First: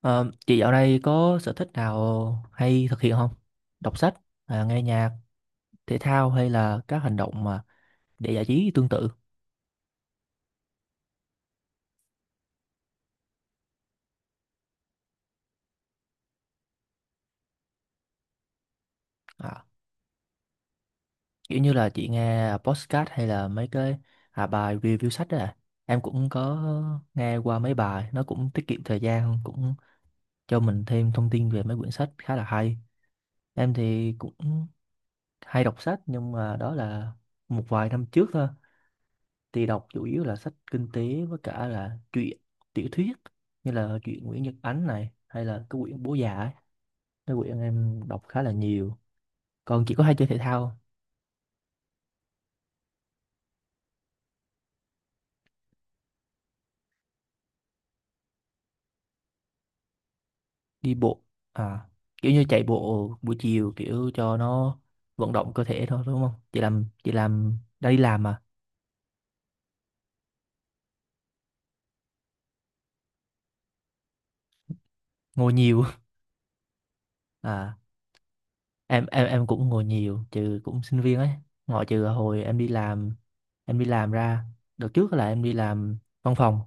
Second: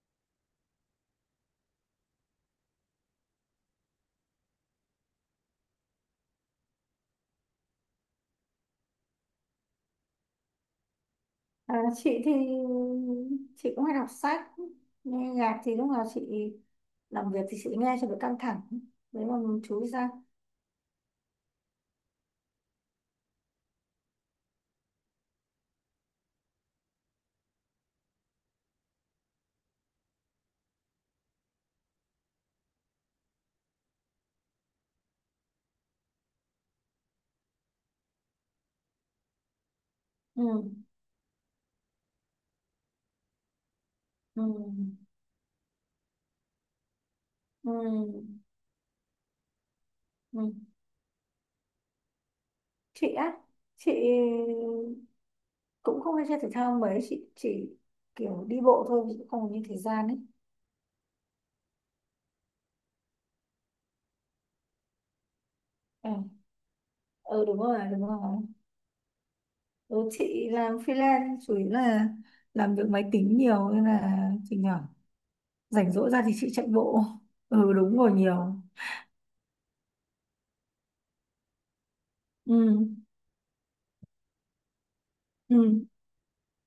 Ờ, chị dạo này có sở thích nào hay thực hiện không? Đọc sách, nghe nhạc, thể thao hay là các hành động mà để giải trí tương tự? À, chị thì chị cũng hay đọc sách, nghe nhạc thì lúc nào chị làm việc thì chị nghe cho đỡ căng thẳng đấy mà mình À, chú ý ra. Kiểu như là chị nghe podcast hay là mấy cái bài review sách đó à. Em cũng có nghe qua mấy bài, nó cũng tiết kiệm thời gian, cũng cho mình thêm thông tin về mấy quyển sách khá là hay. Em thì cũng hay đọc sách nhưng mà đó là một vài năm trước thôi, thì đọc chủ yếu là sách Ừ, kinh tế với cả là truyện tiểu thuyết như là truyện ừ, Nguyễn Nhật Ánh này hay là cái quyển Bố Già ấy, cái quyển em đọc ừ, khá là nhiều. Còn chỉ có hay chơi thể ừ. thao không? Chị á chị cũng không hay chơi thể thao mấy, chị chỉ kiểu đi bộ thôi, chị cũng không có nhiều thời gian ấy. Đi bộ à, kiểu như chạy bộ buổi chiều kiểu cho nó vận động cơ thể thôi Ừ. đúng không, chị làm chị Ừ, đúng làm rồi, đã đi đúng rồi. làm mà Ừ, chị làm freelance chủ yếu là làm việc máy tính nhiều nên là chị nhỏ ngồi nhiều. rảnh rỗi ra thì chị chạy bộ. Ừ, À, đúng rồi, nhiều. em cũng ngồi nhiều trừ cũng sinh viên ấy, ngoại trừ hồi Ừ, em đi làm, em đi làm ra, đợt trước là em đi ừ, làm văn phòng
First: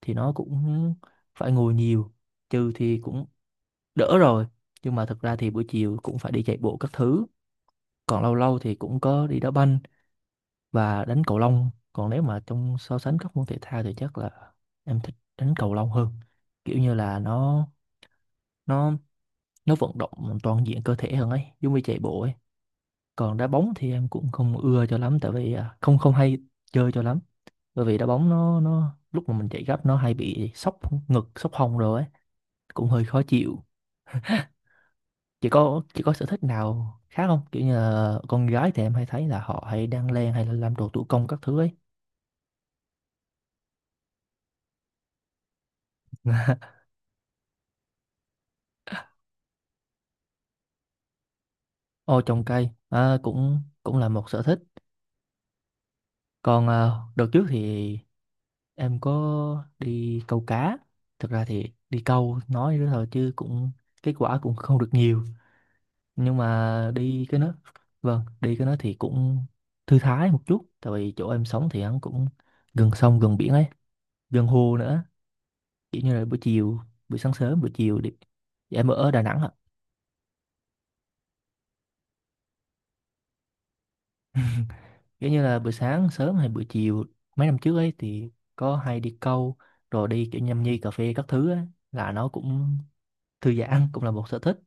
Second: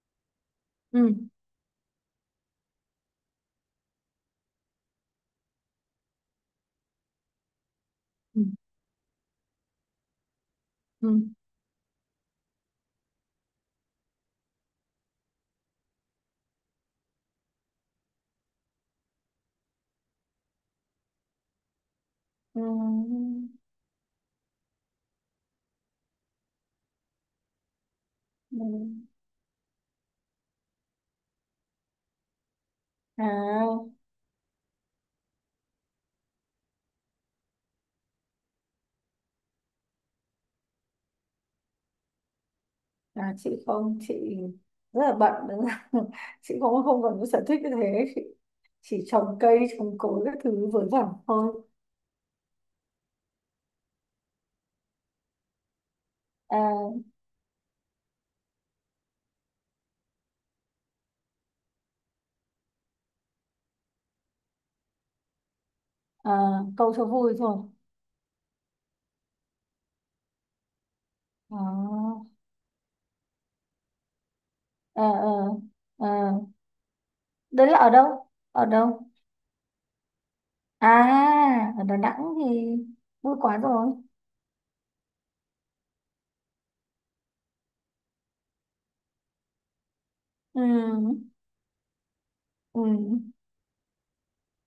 thì nó cũng ừ, phải ngồi nhiều, trừ thì cũng đỡ rồi. Nhưng mà thực ra thì buổi chiều cũng phải đi chạy bộ các thứ, còn lâu ừ, lâu thì cũng có đi đá banh và ừ, đánh cầu lông. Còn nếu mà trong so sánh các môn thể thao thì chắc là em thích đánh cầu lông hơn, kiểu như là nó nó vận động toàn diện cơ thể hơn ấy, giống như chạy bộ ấy. ừ, Còn đá bóng thì em cũng không ưa cho lắm tại vì không không hay chơi cho lắm, bởi vì đá bóng ừ. nó lúc mà mình chạy gấp nó hay bị sốc ngực sốc hông rồi ấy, cũng hơi khó chịu. À, Chị có sở thích nào khác không, kiểu như là con gái thì em hay thấy là họ hay đan len hay là làm đồ thủ công các thứ ấy? à, chị không, chị rất là bận đúng không? Chị không không còn có sở thích như thế, chị chỉ trồng cây trồng cối các thứ vớ vẩn thôi. Ô, trồng cây à, cũng cũng là một sở thích. Còn À, đợt trước thì em có đi câu cá, thực ra thì đi câu nói nữa thôi chứ cũng kết quả cũng không được nhiều, nhưng à, mà câu cho đi vui cái thôi. nó, vâng, đi cái nó thì cũng thư thái một chút tại vì chỗ em sống thì hắn À, cũng gần sông gần biển ấy, gần hồ à, nữa, kiểu à, như là buổi à. chiều, buổi sáng sớm Đấy buổi là ở chiều đi. đâu, ở Dạ em đâu? ở Đà Nẵng ạ. À, ở Đà Nẵng thì vui quá rồi. Kiểu như là buổi sáng sớm hay buổi chiều mấy năm trước ấy thì có hay đi câu, rồi đi kiểu nhâm nhi cà phê Ừ, các thứ ấy, là nó cũng ừ, thư giãn, cũng là một sở thích.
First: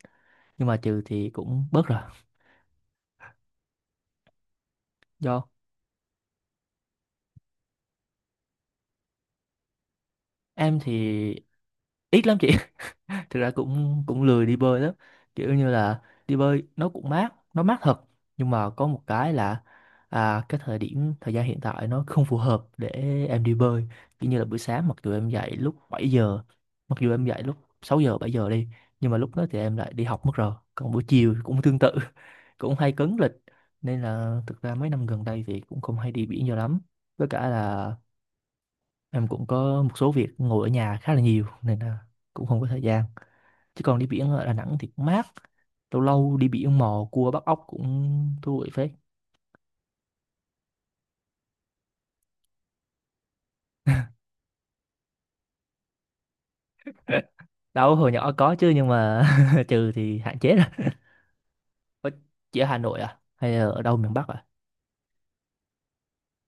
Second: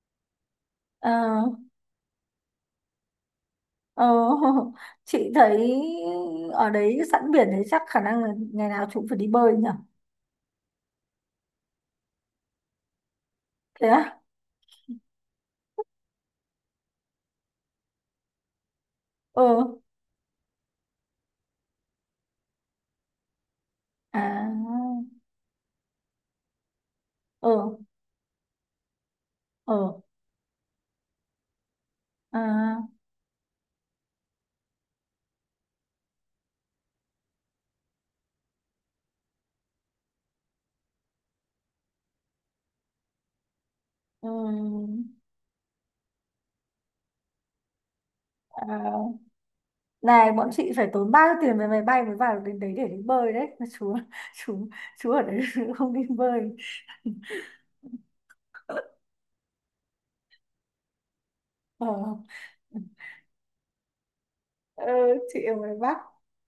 Nhưng mà trừ thì ờ. cũng bớt rồi Ờ, chị do thấy ở đấy sẵn biển đấy, chắc khả năng là ngày nào chị cũng phải đi bơi nhỉ? em thì ít lắm chị, thực ra Thế cũng á? cũng lười đi bơi lắm, kiểu như là đi bơi nó cũng mát, nó mát thật, nhưng mà có một cái Ờ, là cái thời điểm thời gian hiện tại nó không phù hợp để em đi bơi, kiểu như là buổi sáng mặc à, dù em dậy lúc 7 giờ, mặc dù em dậy ờ, lúc 6 giờ 7 giờ đi, nhưng mà lúc đó thì ờ, em lại đi học mất rồi, còn buổi chiều cũng tương tự. Cũng à, hay cấn lịch, nên là thực ra mấy năm gần đây thì cũng không hay đi biển nhiều lắm, với cả là em cũng có một số việc ngồi ở nhà khá là nhiều nên là cũng không có thời gian, chứ còn đi biển ở Đà Nẵng thì ừm, cũng mát, lâu lâu đi biển mò cua bắt ốc cũng thú vị phết. à. Này, bọn chị phải tốn bao nhiêu tiền về máy bay mới vào đến đấy để đi bơi đấy mà chú. chú chú ở đấy không đi bơi. Đâu, hồi nhỏ có chứ, nhưng mà trừ thì hạn chế rồi. ờ Ủa, chị ở Hà Nội à hay là ở đâu miền Bắc à? ờ, chị ở ngoài Bắc.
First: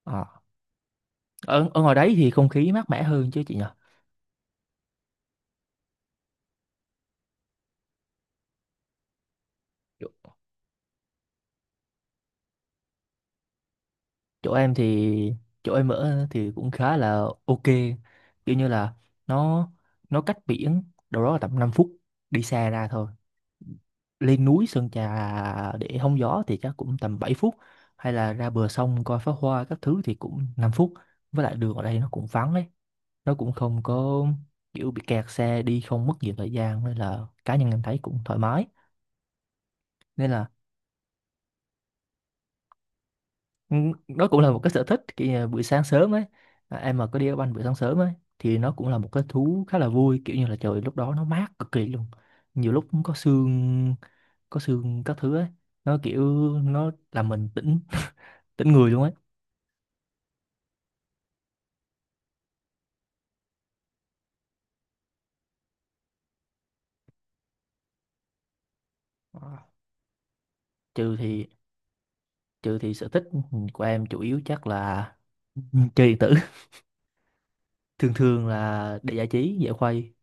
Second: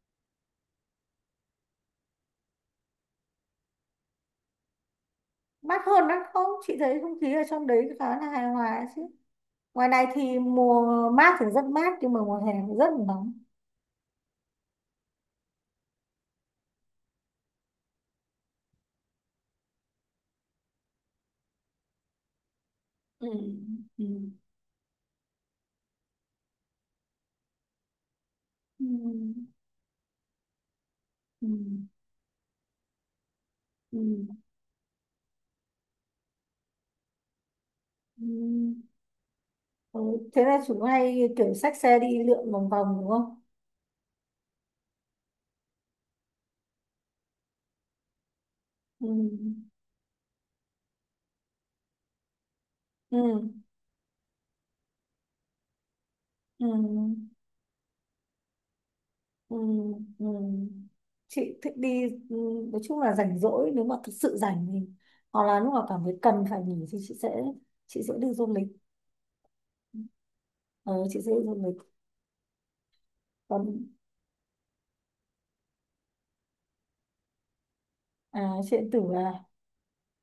Ờ. Ở, ở ngoài đấy thì không khí mát mẻ hơn chứ chị nhỉ? Mát hơn lắm không, chị thấy không khí ở trong đấy khá là hài hòa chứ, ngoài này chỗ, thì mùa mát thì rất mát nhưng mà mùa hè thì rất là nóng. chỗ em thì, chỗ em ở thì cũng khá là ok, kiểu như là nó nó cách biển đâu đó là tầm 5 phút đi xe ra thôi, Ừ, ừ, lên núi Sơn Trà để hóng gió thì chắc cũng tầm 7 phút, hay là ra bờ sông coi pháo ừ, hoa các thứ thì cũng 5 phút. Với ừ, lại đường ở đây nó cũng vắng ấy, nó cũng không ừ, có kiểu bị kẹt xe đi không mất nhiều thời gian, nên là cá nhân em thấy cũng ừ. thoải mái. Ừ, Nên thế là là chúng hay kiểu xách xe đi lượn vòng vòng đúng không? ừ, đó cũng là một cái sở thích, kiểu như là buổi sáng sớm ấy, em mà có đi đá banh buổi sáng sớm ấy thì nó cũng là một cái thú Ừ, khá là vui, kiểu như là trời lúc đó nó mát cực kỳ luôn, nhiều lúc cũng có ừ, sương, có sương các thứ ấy, nó kiểu nó làm ừ, mình tỉnh tính người luôn ấy. ừ, ừ, chị thích đi. Ừ, nói chung là rảnh rỗi nếu mà thực sự rảnh thì hoặc là lúc nào cảm thấy cần phải nghỉ thì chị sẽ đi du lịch. Ờ, Ờ, trừ chị sẽ đi thì du lịch trừ thì sở thích còn của em chủ yếu chắc là chơi điện tử. Thường à, thường chuyện điện là tử để giải à? trí giải khuây,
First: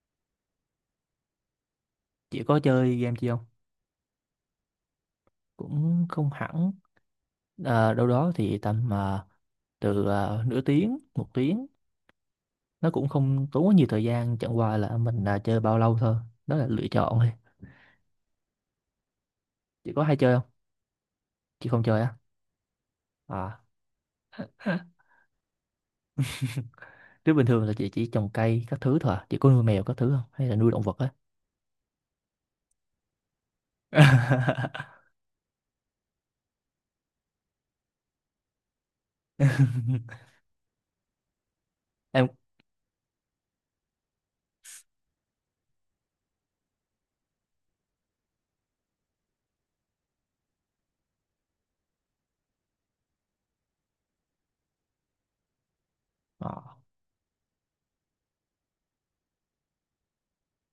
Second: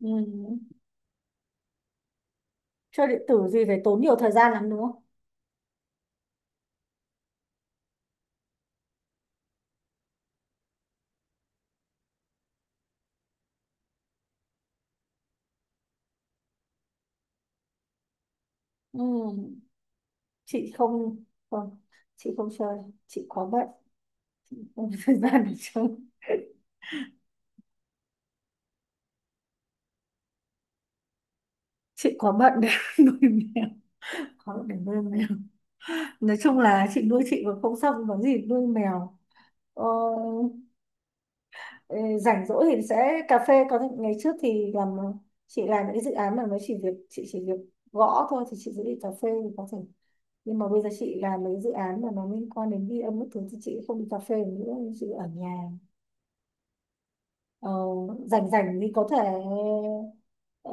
Ừ. chỉ có chơi Chơi game điện chi không? tử gì phải tốn nhiều thời gian lắm đúng không? Cũng không hẳn, đâu đó thì tầm mà từ nửa tiếng một tiếng, nó cũng không tốn quá nhiều thời gian, chẳng qua là mình chơi bao lâu thôi, đó là lựa chọn thôi. Ừ, Chị có hay chơi không? chị không Chị không không chơi á? chị không chơi Chị quá À, bận, không có thời gian để chơi. chứ bình thường là chị chỉ trồng cây các thứ thôi à? Chị có nuôi mèo các thứ không hay là nuôi động vật á? Chị quá bận để nuôi mèo, quá bận để nuôi mèo. Nói chung là chị nuôi chị còn không xong, có gì nuôi mèo. Ờ, ê, Em rảnh rỗi thì sẽ cà phê, có những ngày trước thì làm, chị làm những cái dự án mà mới chỉ việc, chị chỉ việc gõ thôi thì chị sẽ đi cà phê thì có thể, nhưng mà bây giờ chị làm mấy dự án mà nó liên quan đến ghi âm các thứ thì chị không đi cà phê nữa, chị ở nhà. ờ. Ờ, rảnh rảnh thì có thể ờ,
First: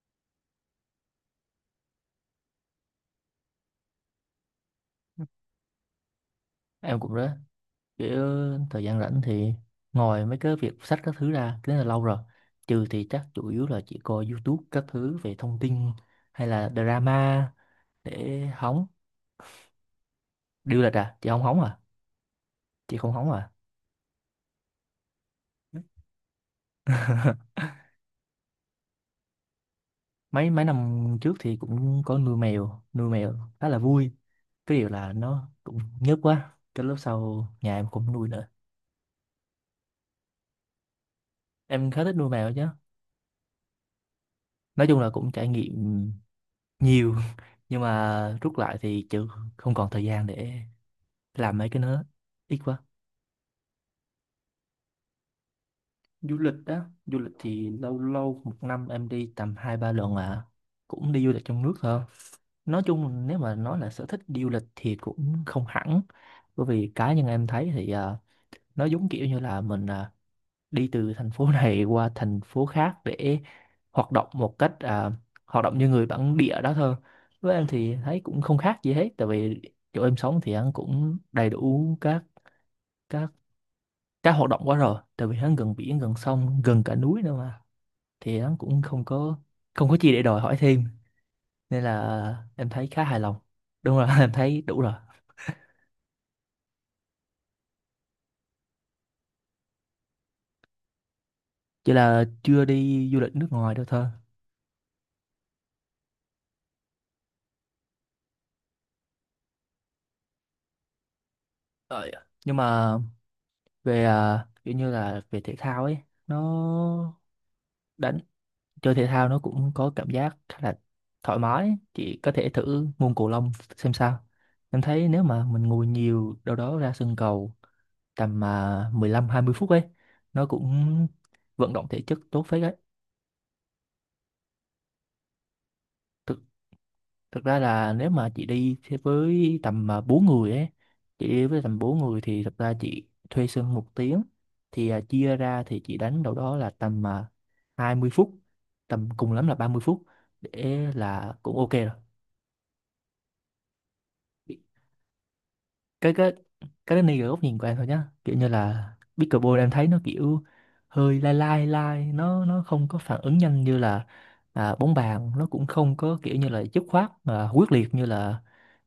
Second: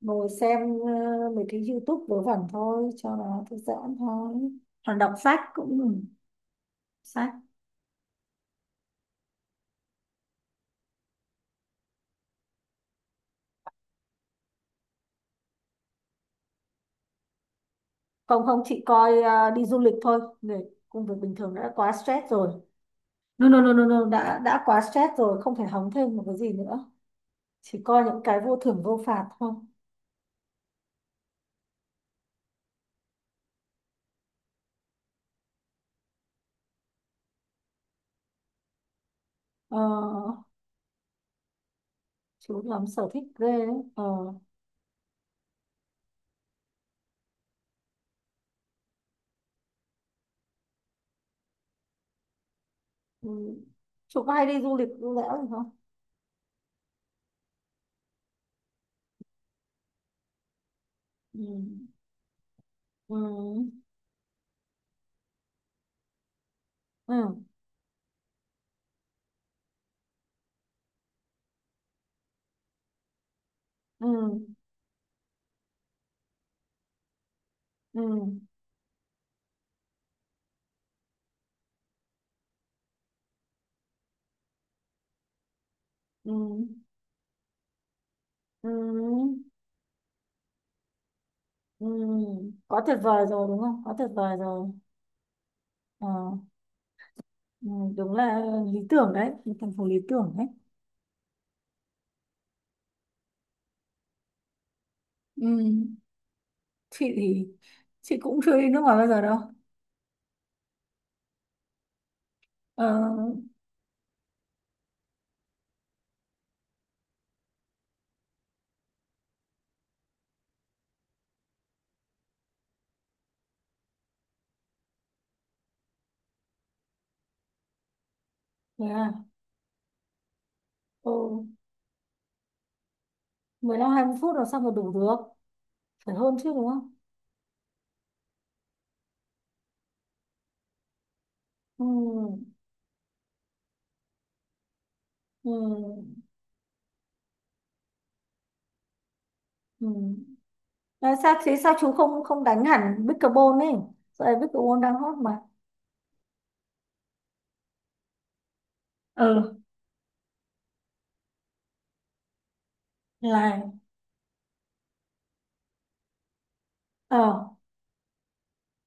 ngồi xem mấy cái YouTube vớ vẩn thôi cho nó thư giãn thôi, còn đọc sách cũng, ừ, Em cũng thế, sách. kiểu thời gian rảnh thì ngồi mấy cái việc sách các thứ ra, cái đó là lâu rồi. Trừ thì chắc chủ yếu là chỉ coi YouTube các thứ về thông tin hay là drama để Không, không, chị hóng. coi đi du lịch thôi. Người, Điêu lịch công việc à, chị bình không thường hóng đã à? quá stress rồi. Chị không hóng No, à? no, no, no, no. Đã quá stress rồi, không thể hóng thêm một cái gì nữa, chỉ coi những cái vô thưởng vô phạt thôi. mấy mấy năm trước thì cũng có nuôi mèo, nuôi mèo khá là vui, cái điều là nó cũng nhớt quá, cái lúc sau nhà em cũng nuôi nữa, Ờ, em khá thích nuôi mèo chú chứ. lắm sở thích ghê đấy. Ờ, Nói chung là cũng trải nghiệm nhiều, nhưng mà rút lại thì chứ không còn thời gian để làm mấy cái nữa, ít quá. ừ. Chú có hay đi du lịch du lẽo gì không? Du lịch á? Du lịch thì lâu lâu một năm em đi tầm 2 3 lần à, cũng đi du Ừ. lịch trong nước thôi. Nói Ừ. chung nếu mà nói là sở thích đi du lịch thì cũng không hẳn, bởi vì cá nhân Ừ. em thấy thì nó giống kiểu như là mình đi từ thành phố này qua thành phố khác để Ừ. hoạt động một cách hoạt động như người bản địa đó thôi. Với em thì Ừ, thấy cũng không khác gì hết, tại vì chỗ em sống thì ăn cũng đầy đủ các Cá hoạt động quá rồi, tại vì hắn gần biển gần ừ, sông gần cả núi nữa mà, thì hắn cũng không ừ, có, không có gì để đòi hỏi thêm, nên ừ, là em quá thấy tuyệt khá hài vời lòng. rồi đúng không, quá Đúng rồi, tuyệt em vời thấy rồi. đủ rồi, Ờ, ừ, đúng là lý tưởng đấy, một thành phố lý tưởng đấy. chỉ là chưa đi du lịch nước ngoài đâu thôi. Ừ, chị thì chị cũng chưa đi nước ngoài bao giờ đâu. Ờ, dạ. Nhưng Ờ, mà về kiểu như là về thể thao ấy, nó đánh chơi thể thao nó cũng có cảm giác khá là thoải mái, chị có thể thử môn cầu lông xem sao. Em thấy nếu mà mình ngồi nhiều đâu đó ra sân cầu tầm thế mười à? lăm hai mươi phút ấy, nó cũng Ừ, vận động thể chất tốt phết đấy. 15-20 phút là sao mà đủ được, phải hơn thực, chứ đúng không? Thực ra là nếu mà chị đi thế với tầm 4 người ấy, chị đi với tầm Ừ, 4 người thì thực ra chị thuê sân 1 tiếng, thì chia ra thì chị ừ, đánh đâu đó là tầm 20 phút, tầm cùng lắm là ba mươi ừ. phút để À, là sao thế, cũng ok sao rồi. chú không không đánh hẳn pickleball ấy, giờ pickleball đang hot mà. Cái cái cái đó này góc nhìn của em thôi nhá, kiểu như là pickleball Ừ, em thấy nó kiểu hơi lai lai lai, nó không có phản ứng nhanh là, như là bóng bàn, nó cũng không có kiểu như là dứt khoát ờ, quyết liệt như là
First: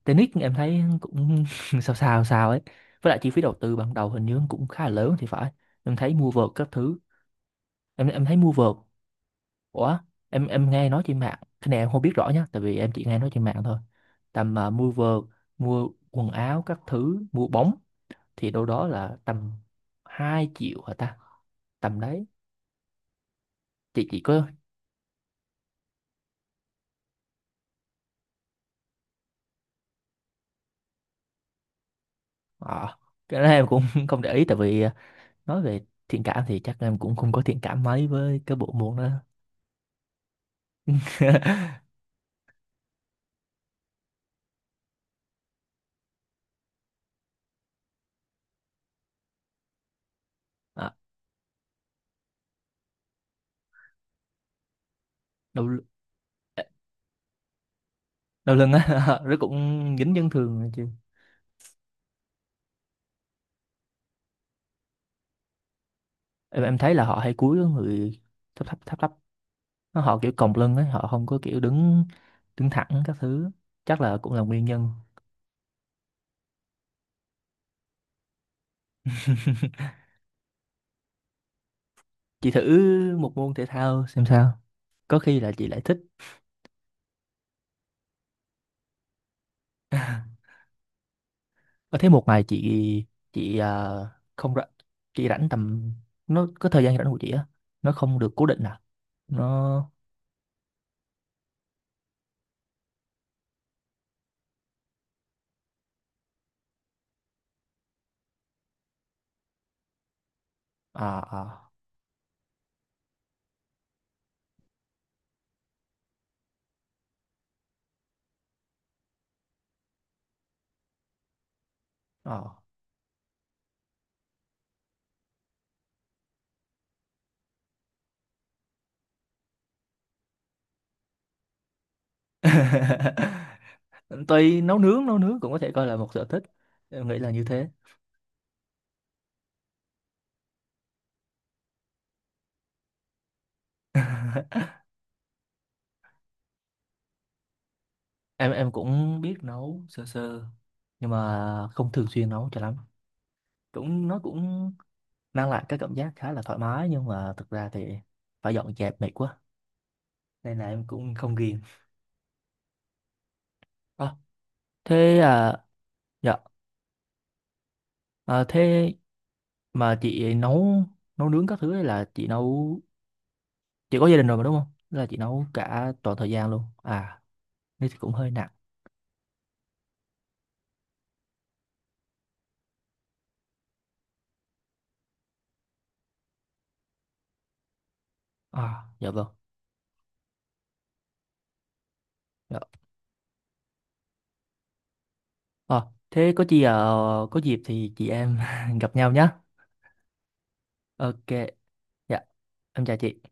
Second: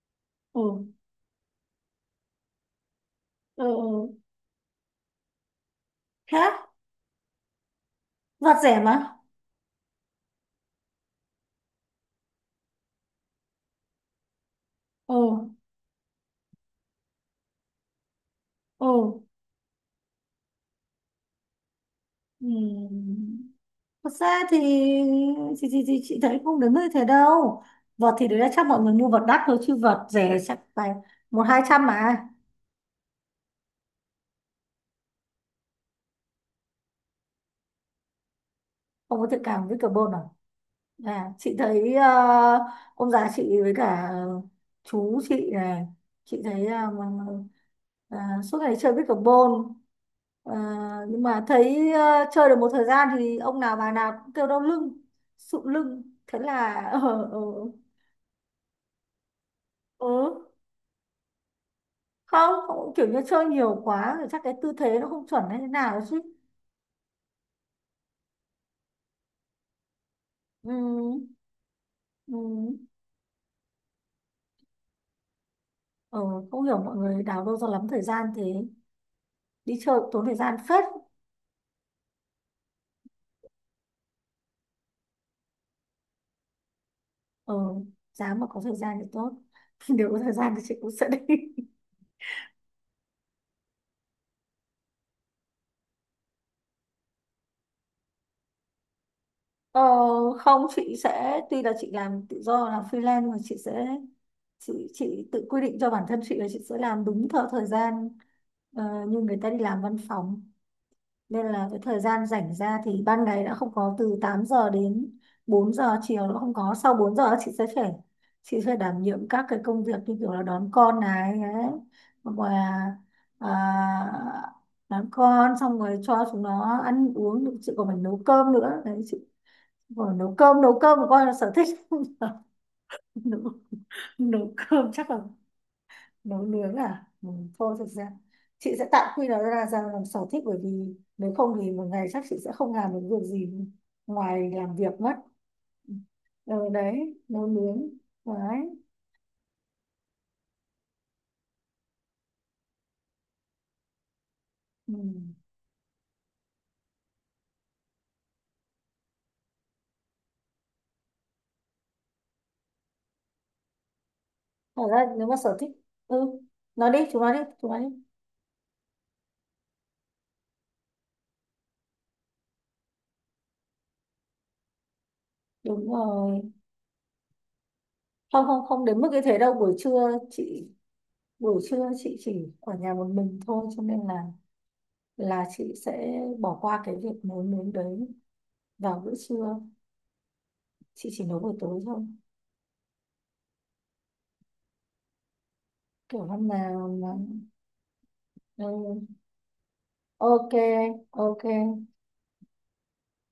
tennis, em ừ, thấy cũng sao sao sao ấy. Với lại chi phí đầu ừ, tư ban đầu ừ. hình như cũng khá là lớn thì phải, em thấy mua Thế vợt á? các thứ, em thấy mua Vặt vợt rẻ mà. ủa, em nghe nói trên mạng, cái này em không biết rõ nhá tại vì em chỉ nghe nói trên mạng thôi, tầm mua Ồ, vợt, mua quần áo các thứ, mua bóng thì đâu đó ồ. là tầm 2 triệu hả ta, tầm đấy. Ừm. Thật Chị ra có thì chị thấy không đến nơi thế đâu. Vật thì đấy là chắc mọi người mua vật đắt thôi chứ vật rẻ chắc phải một hai trăm mà. ờ, cái đó em cũng không để ý tại vì nói về thiện cảm thì chắc em cũng không có thiện cảm mấy với cái bộ môn đó. Không có thiện cảm với carbon à? À, chị thấy ông già chị với cả chú chị này, chị thấy suốt ngày chơi với carbon. Ờ, À, nhưng mà thấy chơi được một thời gian thì ông nào bà nào cũng kêu đau lưng, đau, sụn l- lưng, thế là ờ đau lưng á, nó cũng ờ dính chấn thương nữa chứ. không, không kiểu như chơi nhiều quá rồi chắc cái tư thế nó không chuẩn hay thế nào chứ. Em thấy là họ hay cúi người thấp thấp thấp thấp, nó họ kiểu còng Ừ, lưng ấy, họ không có kiểu đứng ừ, đứng thẳng các thứ, chắc là cũng là nguyên nhân. ờ, không hiểu mọi người đào đâu ra lắm thời gian thế, đi chơi cũng tốn thời gian phết. Chị thử một môn thể thao xem sao, có khi là chị lại thích. Ờ, dám mà có thời gian thì tốt. Nếu có thời gian thì chị cũng sẽ đi. Ờ, thế một ngày chị, chị à, không rảnh, chị rảnh tầm, nó có thời gian rảnh của chị á, nó không được cố định à, Ờ, nó không chị sẽ, tuy là chị làm tự do làm freelance nhưng mà chị sẽ chị tự quy định cho bản thân chị là chị sẽ làm đúng theo thời gian, ờ, như người ta đi làm văn phòng, à nên là à cái thời gian rảnh ra thì ban ngày đã không có, từ 8 giờ đến 4 giờ chiều nó không có, sau 4 giờ chị sẽ đảm nhiệm các cái công việc như kiểu là đón con này ấy, hoặc à. là à, đón con xong rồi cho chúng nó ăn uống, chị còn phải nấu cơm nữa đấy chị. Vừa nấu cơm, nấu cơm của con là sở thích không? nấu, nấu Tuy nấu cơm nướng, chắc nấu là nướng cũng có thể coi là một sở nấu thích, nướng à. em nghĩ Ừ, là như thế. thôi thực ra chị sẽ tạm quy nó ra ra làm sở thích bởi vì nếu không thì một ngày chắc chị sẽ không làm được việc gì ngoài làm việc mất. Ừ, đấy nấu nướng Em đấy. cũng biết nấu sơ sơ nhưng mà không thường xuyên nấu cho lắm, cũng nó cũng Ừ. mang lại cái cảm giác khá là thoải mái, nhưng mà thực ra thì phải dọn dẹp mệt quá nên là em cũng không ghiền. Ờ, Thật ra thế nếu mà à, sở thích, dạ, ừ, nói đi chúng nó đi, chúng nó đi. à, thế mà chị nấu, nấu nướng các thứ ấy là chị nấu, chị có gia đình rồi mà đúng không? Tức là chị nấu Đúng cả toàn thời rồi, gian luôn à? Thế thì cũng hơi không, nặng. không, không đến mức như thế đâu, buổi trưa chị chỉ ở nhà một mình thôi cho nên là chị sẽ bỏ qua cái việc nấu nướng đấy À vào dạ bữa vâng. trưa, chị chỉ nấu buổi tối thôi Dạ. Ờ, kiểu thế có hôm gì nào mà. có dịp thì chị em gặp Ừ. nhau nhá. Ok, Ok. ok. Dạ, em chào chị.